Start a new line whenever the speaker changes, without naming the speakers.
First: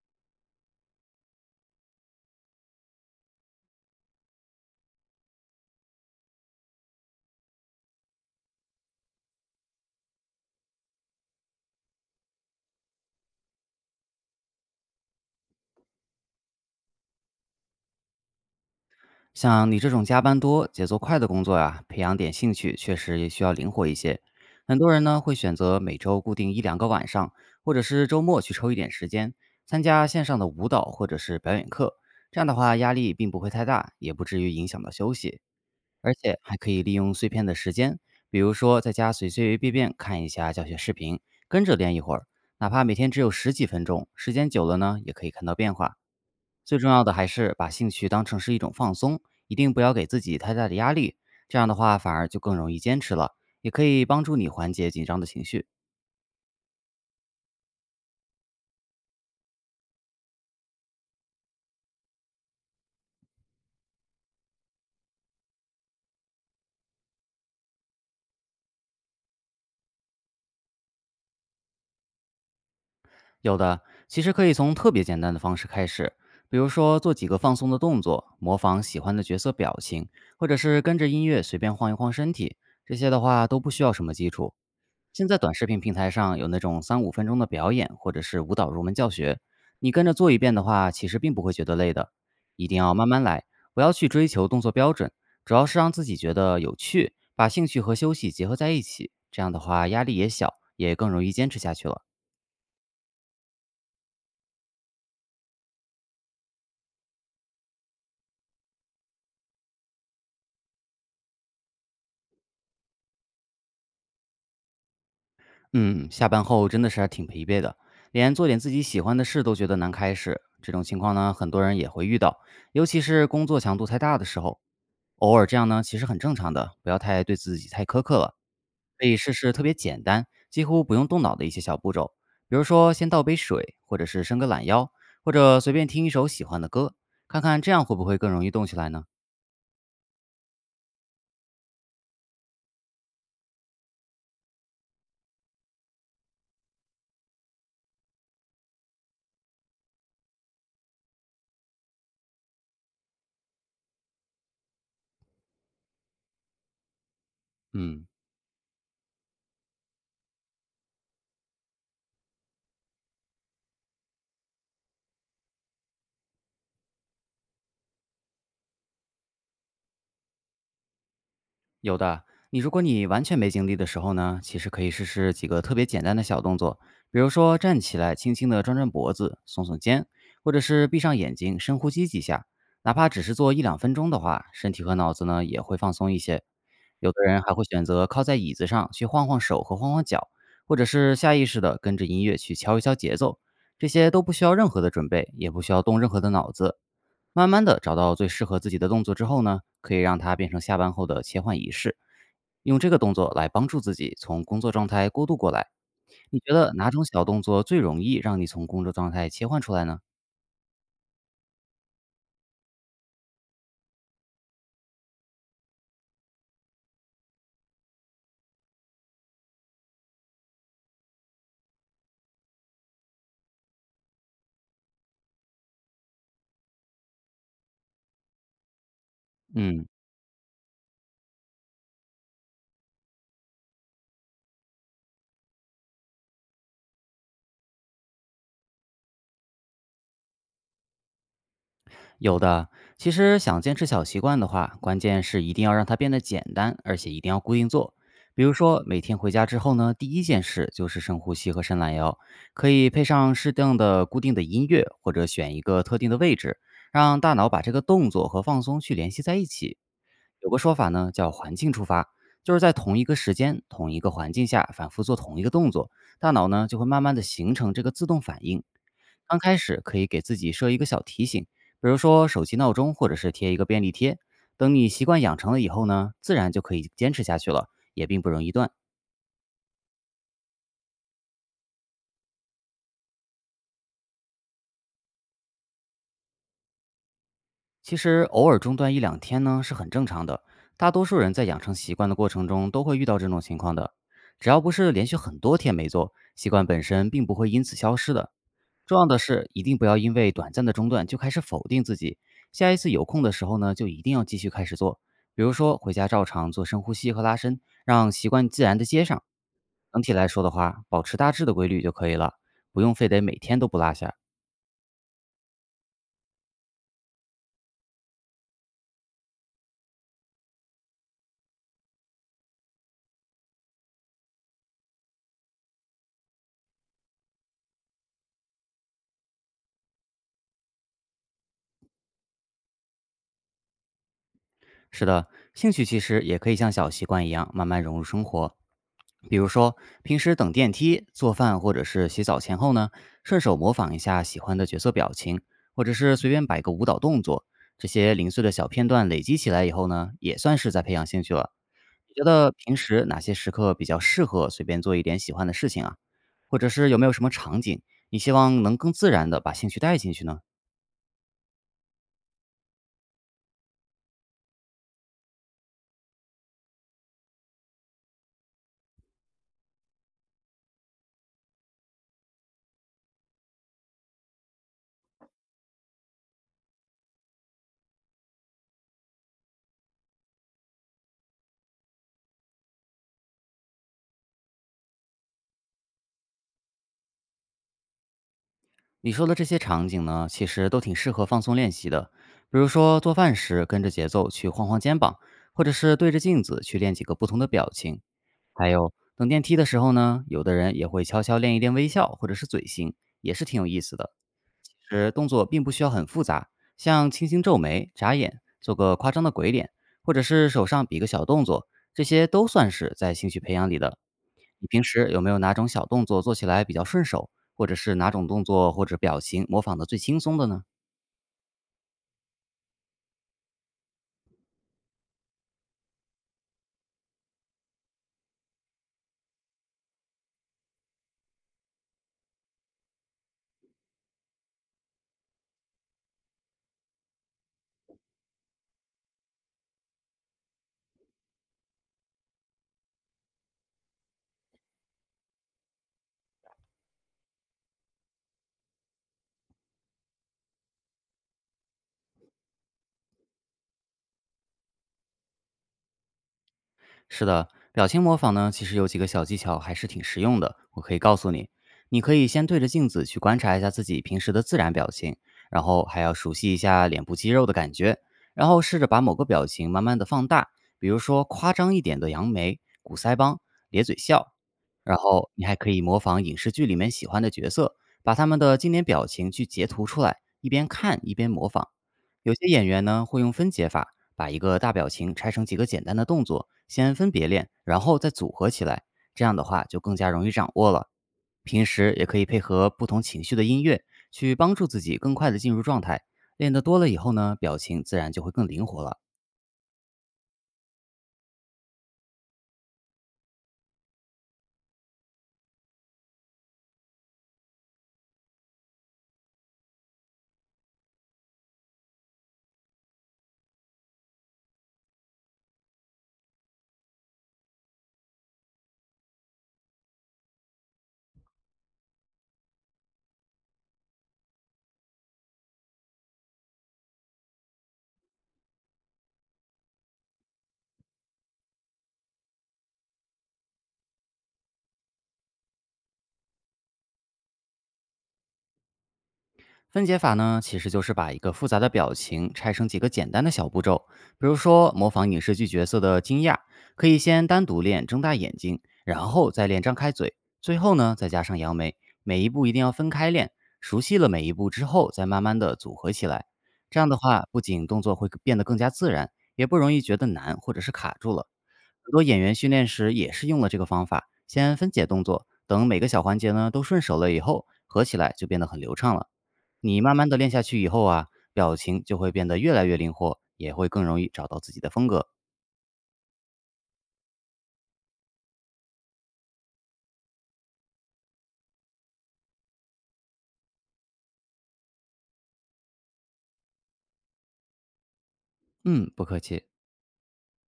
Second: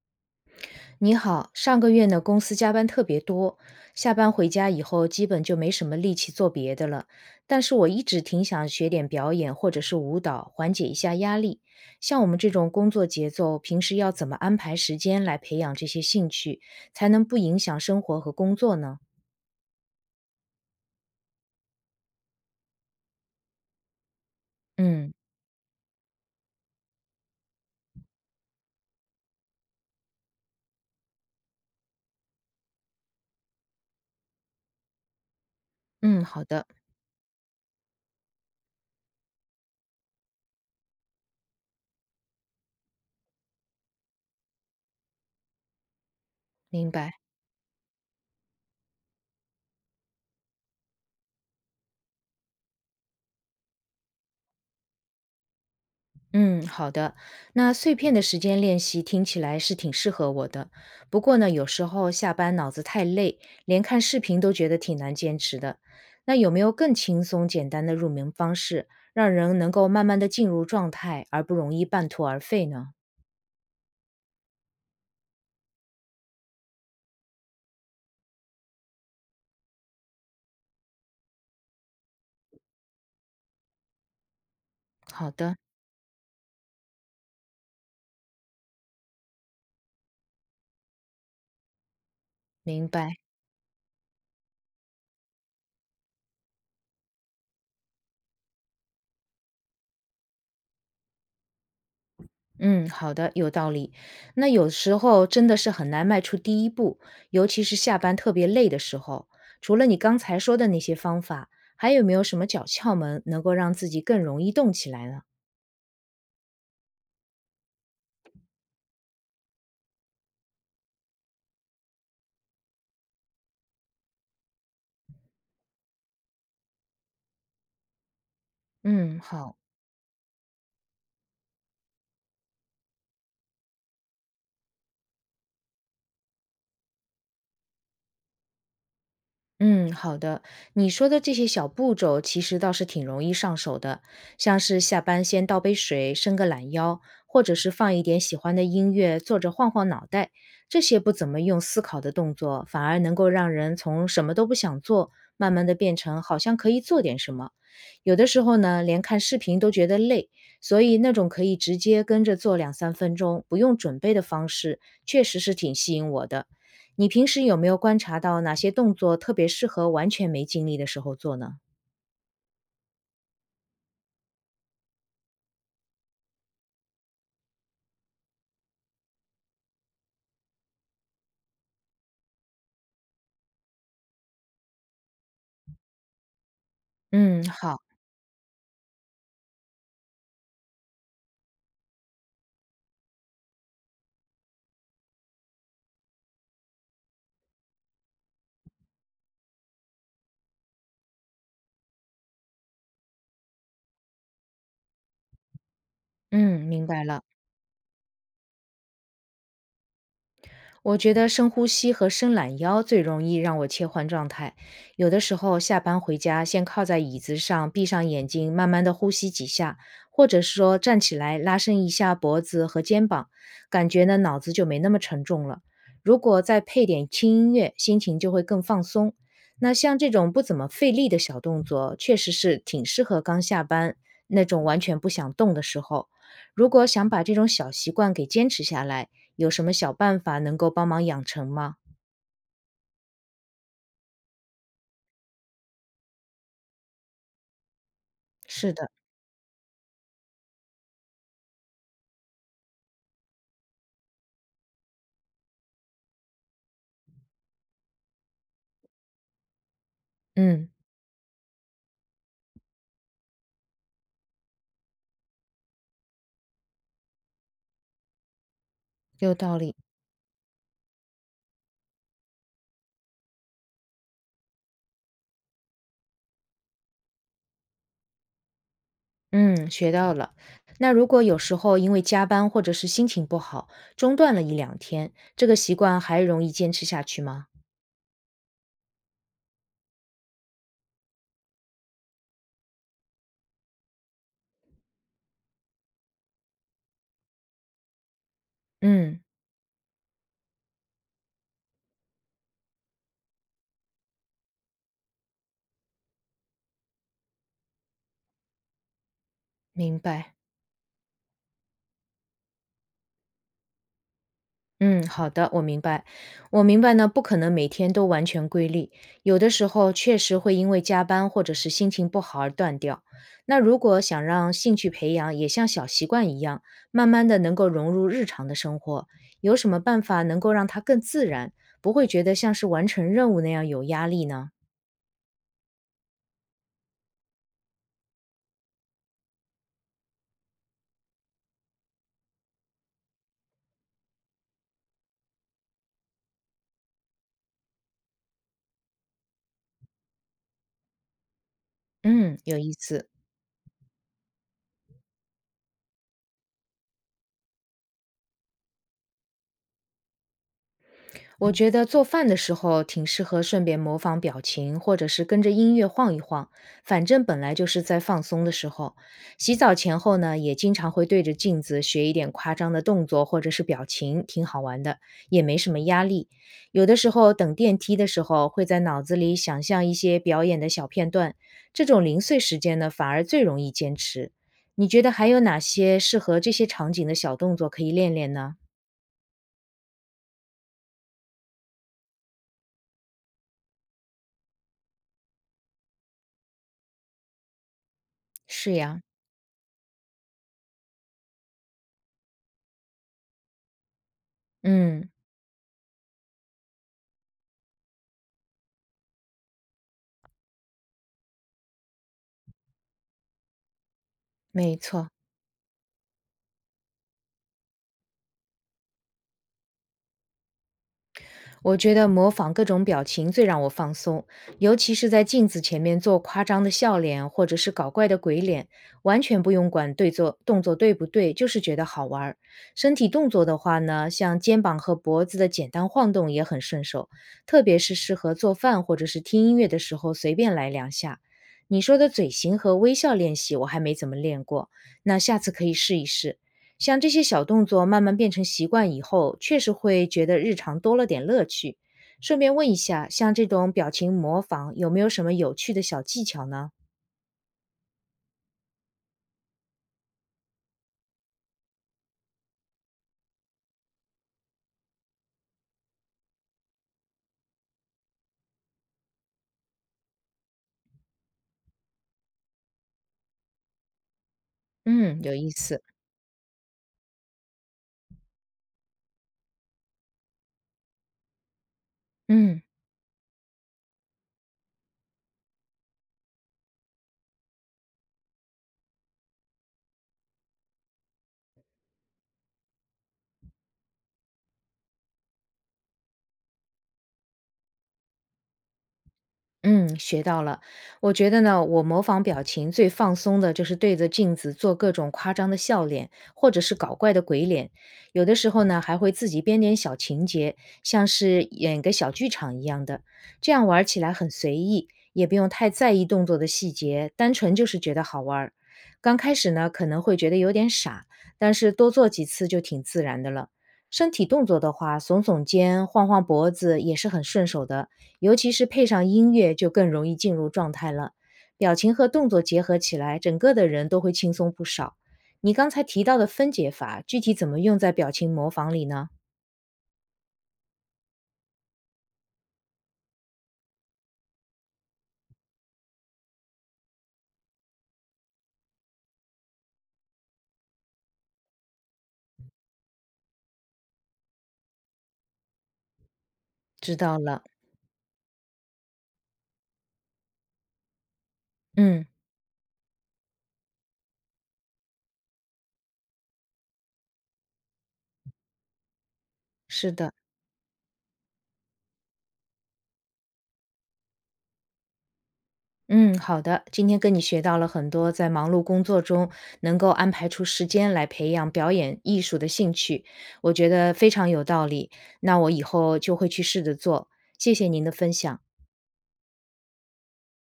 你好，上个月呢，公司加班特别多，下班回家以后基本就没什么力气做别的了。但是我一直挺想学点表演或者是舞蹈，缓解一下压力。像我们这种工作节奏，平时要怎么安排时间来培养这些兴趣，才能不影响生活和工作呢？
像你这种加班多、节奏快的工作呀，培养点兴趣确实也需要灵活一些。很多人
嗯
呢会选择每周固定一两个晚上，或者是周末去抽一点时间，参加线上的舞蹈或者是表演课。这样的话，压力并不会太大，也不至于影响到休息，而
嗯，
且
好
还
的，
可以利用碎片的时间，比如说在家随随便便看一下教学视频，跟着练一会儿，哪怕每天只有十几分钟，时间久了呢，也可以看到变化。最重
明
要
白。
的还是把兴趣当成是一种放松，一定不要给自己太大的压力，这样的话反而就更容易坚持了，也可以帮助你缓解紧张的情绪。
嗯，好的。那碎片的时间练习听起来是挺适合我的，不过呢，有时候下班脑子太累，连看视频都觉得挺难坚持的。那有没有更轻松简单的入门方式，让人能够慢慢的进入状态，而不容易半途而废呢？
有的，其实可以从特别简单的方式开始，比如说做几个放松的动作，模仿喜欢的角色表情，或者是跟着音乐随便晃一晃身体，这些的话都不需要什么基础，现
好
在短
的，
视频平台上有那种三五分钟的表演，或者是舞蹈入门教学，你跟着做一遍的话，其实并不会觉得累的。一定
明
要慢
白。
慢来，不要去追求动作标准，主要是让自己觉得有趣，把兴趣和休息结合在一起，这样的话压力也小，也更容易坚持下去了。
嗯，好的，有道理。那有时候真的是很难迈出第一步，尤其是下班特别累的时候。除了你刚才说的那些方法，还有没有什么小窍门能够让自己更容易动起来呢？
嗯，下班后真的是还挺疲惫的，连做点自己喜欢的事都觉得难开始。这种情况呢，很多人也会遇到，尤其是工作强度太大的时候。偶尔这样呢，其实很正常的，不要太对自己太苛刻了。可以
嗯，
试试
好。
特别简单，几乎不用动脑的一些小步骤，比如说先倒杯水，或者是伸个懒腰，或者随便听一首喜欢的歌，看看这样会不会更容易动起来呢？
嗯，好的。你说的这些小步骤其实倒是挺容易上手的，像是下班先倒杯水、伸个懒腰，或者是放一点喜欢的音乐，坐着晃晃脑袋，这些不怎么用思考的动作，反而能够让人从什么都不想做，慢慢的变成好像可以做点什么。
嗯，
有的时候呢，连看视频都觉得累，所以那种可以直接跟着做两三分钟，不用准备的方式，确实是挺吸引我的。你平时有没有观察到哪些动作特别适合完全没精力的时候做呢？
有的。你如果你完全没精力的时候呢，其实可以试试几个特别简单的小动作，比如说站起来，轻轻的转转脖子，耸耸肩，或者是闭上眼睛，深呼吸几下。哪怕只是做一两分钟的话，身体和脑子呢也会放松一些。有的人
嗯，
还会
好，
选择靠在椅子上去晃晃手和晃晃脚，或者是下意识的跟着音乐去敲一敲节奏，这些都不需要任何的准备，也不需要动任何的脑子。慢慢的找到最适合自己的动作之后呢，可以让它变成下班后的切换仪式，用这个动作来帮助自己从工作状态过渡过来。你觉
嗯，
得
明
哪
白
种
了。
小动作最容易让你从工作状态切换出来呢？
我觉得深呼吸和伸懒腰最容易让我切换状态。有的时候下班回家，先靠在椅子上，闭上眼睛，慢慢的呼吸几下，或者是说站起来拉伸一下脖子和肩膀，感觉呢脑子就没那么沉重了。如果再配点轻音乐，心情就会更放松。那
嗯。
像这种不怎么费力的小动作，确实是挺适合刚下班那种完全不想动的时候。如果想把这种小习惯给坚持下来，有什么小办法能够帮忙养成吗？
有的，其实想坚持小习惯的话，关键是一定要让它变得简单，而且一定要固定做。比如
是
说，
的，
每天回家之后呢，第一件事就是深呼吸和伸懒腰，可以配上适当的固定的音乐，或者选一个特定的位置，让大脑把这个动作和放松去联系在一起。有个
嗯，
说法呢，叫环境触发，就是在同一个时间、同一个环境下反复做同一个动作，大脑呢就会慢慢的形成这个自动反应。
有
刚
道
开
理，
始可以给自己设一个小提醒，比如说手机闹钟，或者是贴一个便利贴。等你习惯养成了以后呢，自然就可以坚持下去了，也并不容易断。
嗯，学到了。那如果有时候因为加班或者是心情不好，中断了一两天，这个习惯还容易坚持下去吗？
其实偶尔中断一两天呢是很正常的，大多数人在养成习惯的过程中都会遇到这种情况的。只要不是连续很多天没做，习惯本身并不会因此消失的。重要的
嗯，
是，一定不要因为短暂的中断就开始否定自己。下一次有空的时候呢，就一定要继续开始做。比如说，回家照常做深呼吸和拉伸，让习惯自然的接上。
明
整体来
白。
说的话，保持大致的规律就可以了，不用非得每天都不落下。
嗯，好的，我明白。我明白呢，不可能每天都完全规律，有的时候确实会因为加班或者是心情不好而断掉。那如果想让兴趣培养也像小习惯一样，慢慢的能够融入日常的生活，有什么办法能够让它更自然，不会觉得像是完成任务那样有压力呢？
是的，兴趣其实也可以像小习惯一样慢慢融入生活。比如说，平时等电梯、做饭或者是洗澡前后呢，顺手模仿一下喜欢的角色表情，或者是随便摆个舞蹈动作，这些零碎的小片段累积起来以后呢，也算是在培养兴趣了。你觉
嗯，
得
有意
平时
思。
哪些时刻比较适合随便做一点喜欢的事情啊？或者是有没有什么场景，你希望能更自然的把兴趣带进去呢？
我觉得做饭的时候挺适合顺便模仿表情，或者是跟着音乐晃一晃，反正本来就是在放松的时候。洗澡前后呢，也经常会对着镜子学一点夸张的动作或者是表情，挺好玩的，也没什么压力。有的时候等电梯的时候，会在脑子里想象一些表演的小片段，这种零碎时间呢，反而最容易坚持。你觉得还有哪些适合这些场景的小动作可以练练呢？
你说的这些场景呢，其实都挺适合放松练习的。比如说做饭时跟着节奏去晃晃肩膀，或者是对着镜子去练几个不同的表情。还
是
有
呀，
等电梯的时候呢，有的人也会悄悄练一练微笑或者是嘴型，也是挺有意思的。其
嗯，
实动作并不需要很复杂，像轻轻皱眉、眨眼、做个夸张的鬼脸，或者是手上比个小动作，这些都算是在兴趣培养里的。你
没
平时
错。
有没有哪种小动作做起来比较顺手，或者是哪种动作或者表情模仿的最轻松的呢？
我觉得模仿各种表情最让我放松，尤其是在镜子前面做夸张的笑脸或者是搞怪的鬼脸，完全不用管对做动作对不对，就是觉得好玩儿。身体动作的话呢，像肩膀和脖子的简单晃动也很顺手，特别是适合做饭或者是听音乐的时候随便来两下。你说的嘴型和微笑练习，我还没怎么练过，那下次可以试一试。像这些小动作慢慢变成习惯以后，确实会觉得日常多了点乐趣。顺便问一下，像这种表情模仿有没有什么有趣的小技巧呢？
是的，表情模仿呢，其实有几个小技巧还是挺实用的，我可以告诉你。你可以先对着镜子去观察一下自己平时的自然表情，然后还要熟悉一下脸部肌肉的感觉，然后试着把某个表情慢慢的放大，比如说夸张一点的扬眉、鼓腮帮、咧嘴笑。然
嗯，
后
有
你
意
还可
思。
以模仿影视剧里面喜欢的角色，把他们的经典表情去截图出来，一边看一边模仿。有些
嗯，
演员呢会用分解法，把一个大表情拆成几个简单的动作，先分别练，然后再组合起来。这样的话就更加容易掌握了。平时也可以配合不同情绪的音乐，去帮助自己更快的进入状态。练得多了以后呢，表情自然就会更灵活了。
嗯，学到了。我觉得呢，我模仿表情最放松的就是对着镜子做各种夸张的笑脸，或者是搞怪的鬼脸。有的时候呢，还会自己编点小情节，像是演个小剧场一样的。这样玩起来很随意，也不用太在意动作的细节，单纯就是觉得好玩儿。刚开始呢，可能会觉得有点傻，但是多做几次就挺自然的了。身体动作的话，耸耸肩、晃晃脖子也是很顺手的。尤其是配上音乐，就更容易进入状态了。表情和动作结合起来，整个的人都会轻松不少。你刚才提到的分解法，具体怎么用在表情模仿里呢？
分解法呢，其实就是把一个复杂的表情拆成几个简单的小步骤。比如说，模仿影视剧角色的惊讶，可以先单独练睁大眼睛，然后再练张开嘴，最后呢再加上扬眉。每一步一定要分开练，熟悉了每一步之后，再慢慢的组合起来。这样
知
的
道
话，不
了，
仅动作会变得更加自然，也不容易觉得难或者是卡住了。很多
嗯，
演员训练时也是用了这个方法，先分解动作，等每个小环节呢都顺手了以后，合起来就变得很流畅了。你
是
慢慢
的，
的练下去以后啊，表情就会变得越来越灵活，也会更容易找到自己的风格。
嗯，好的。今天跟你学到了很多，在忙碌工作中能够安排出时间来培养表演艺术的兴趣，我觉得非常有道理。那我以后就会去试着做。谢谢您的分享。
嗯，不客气。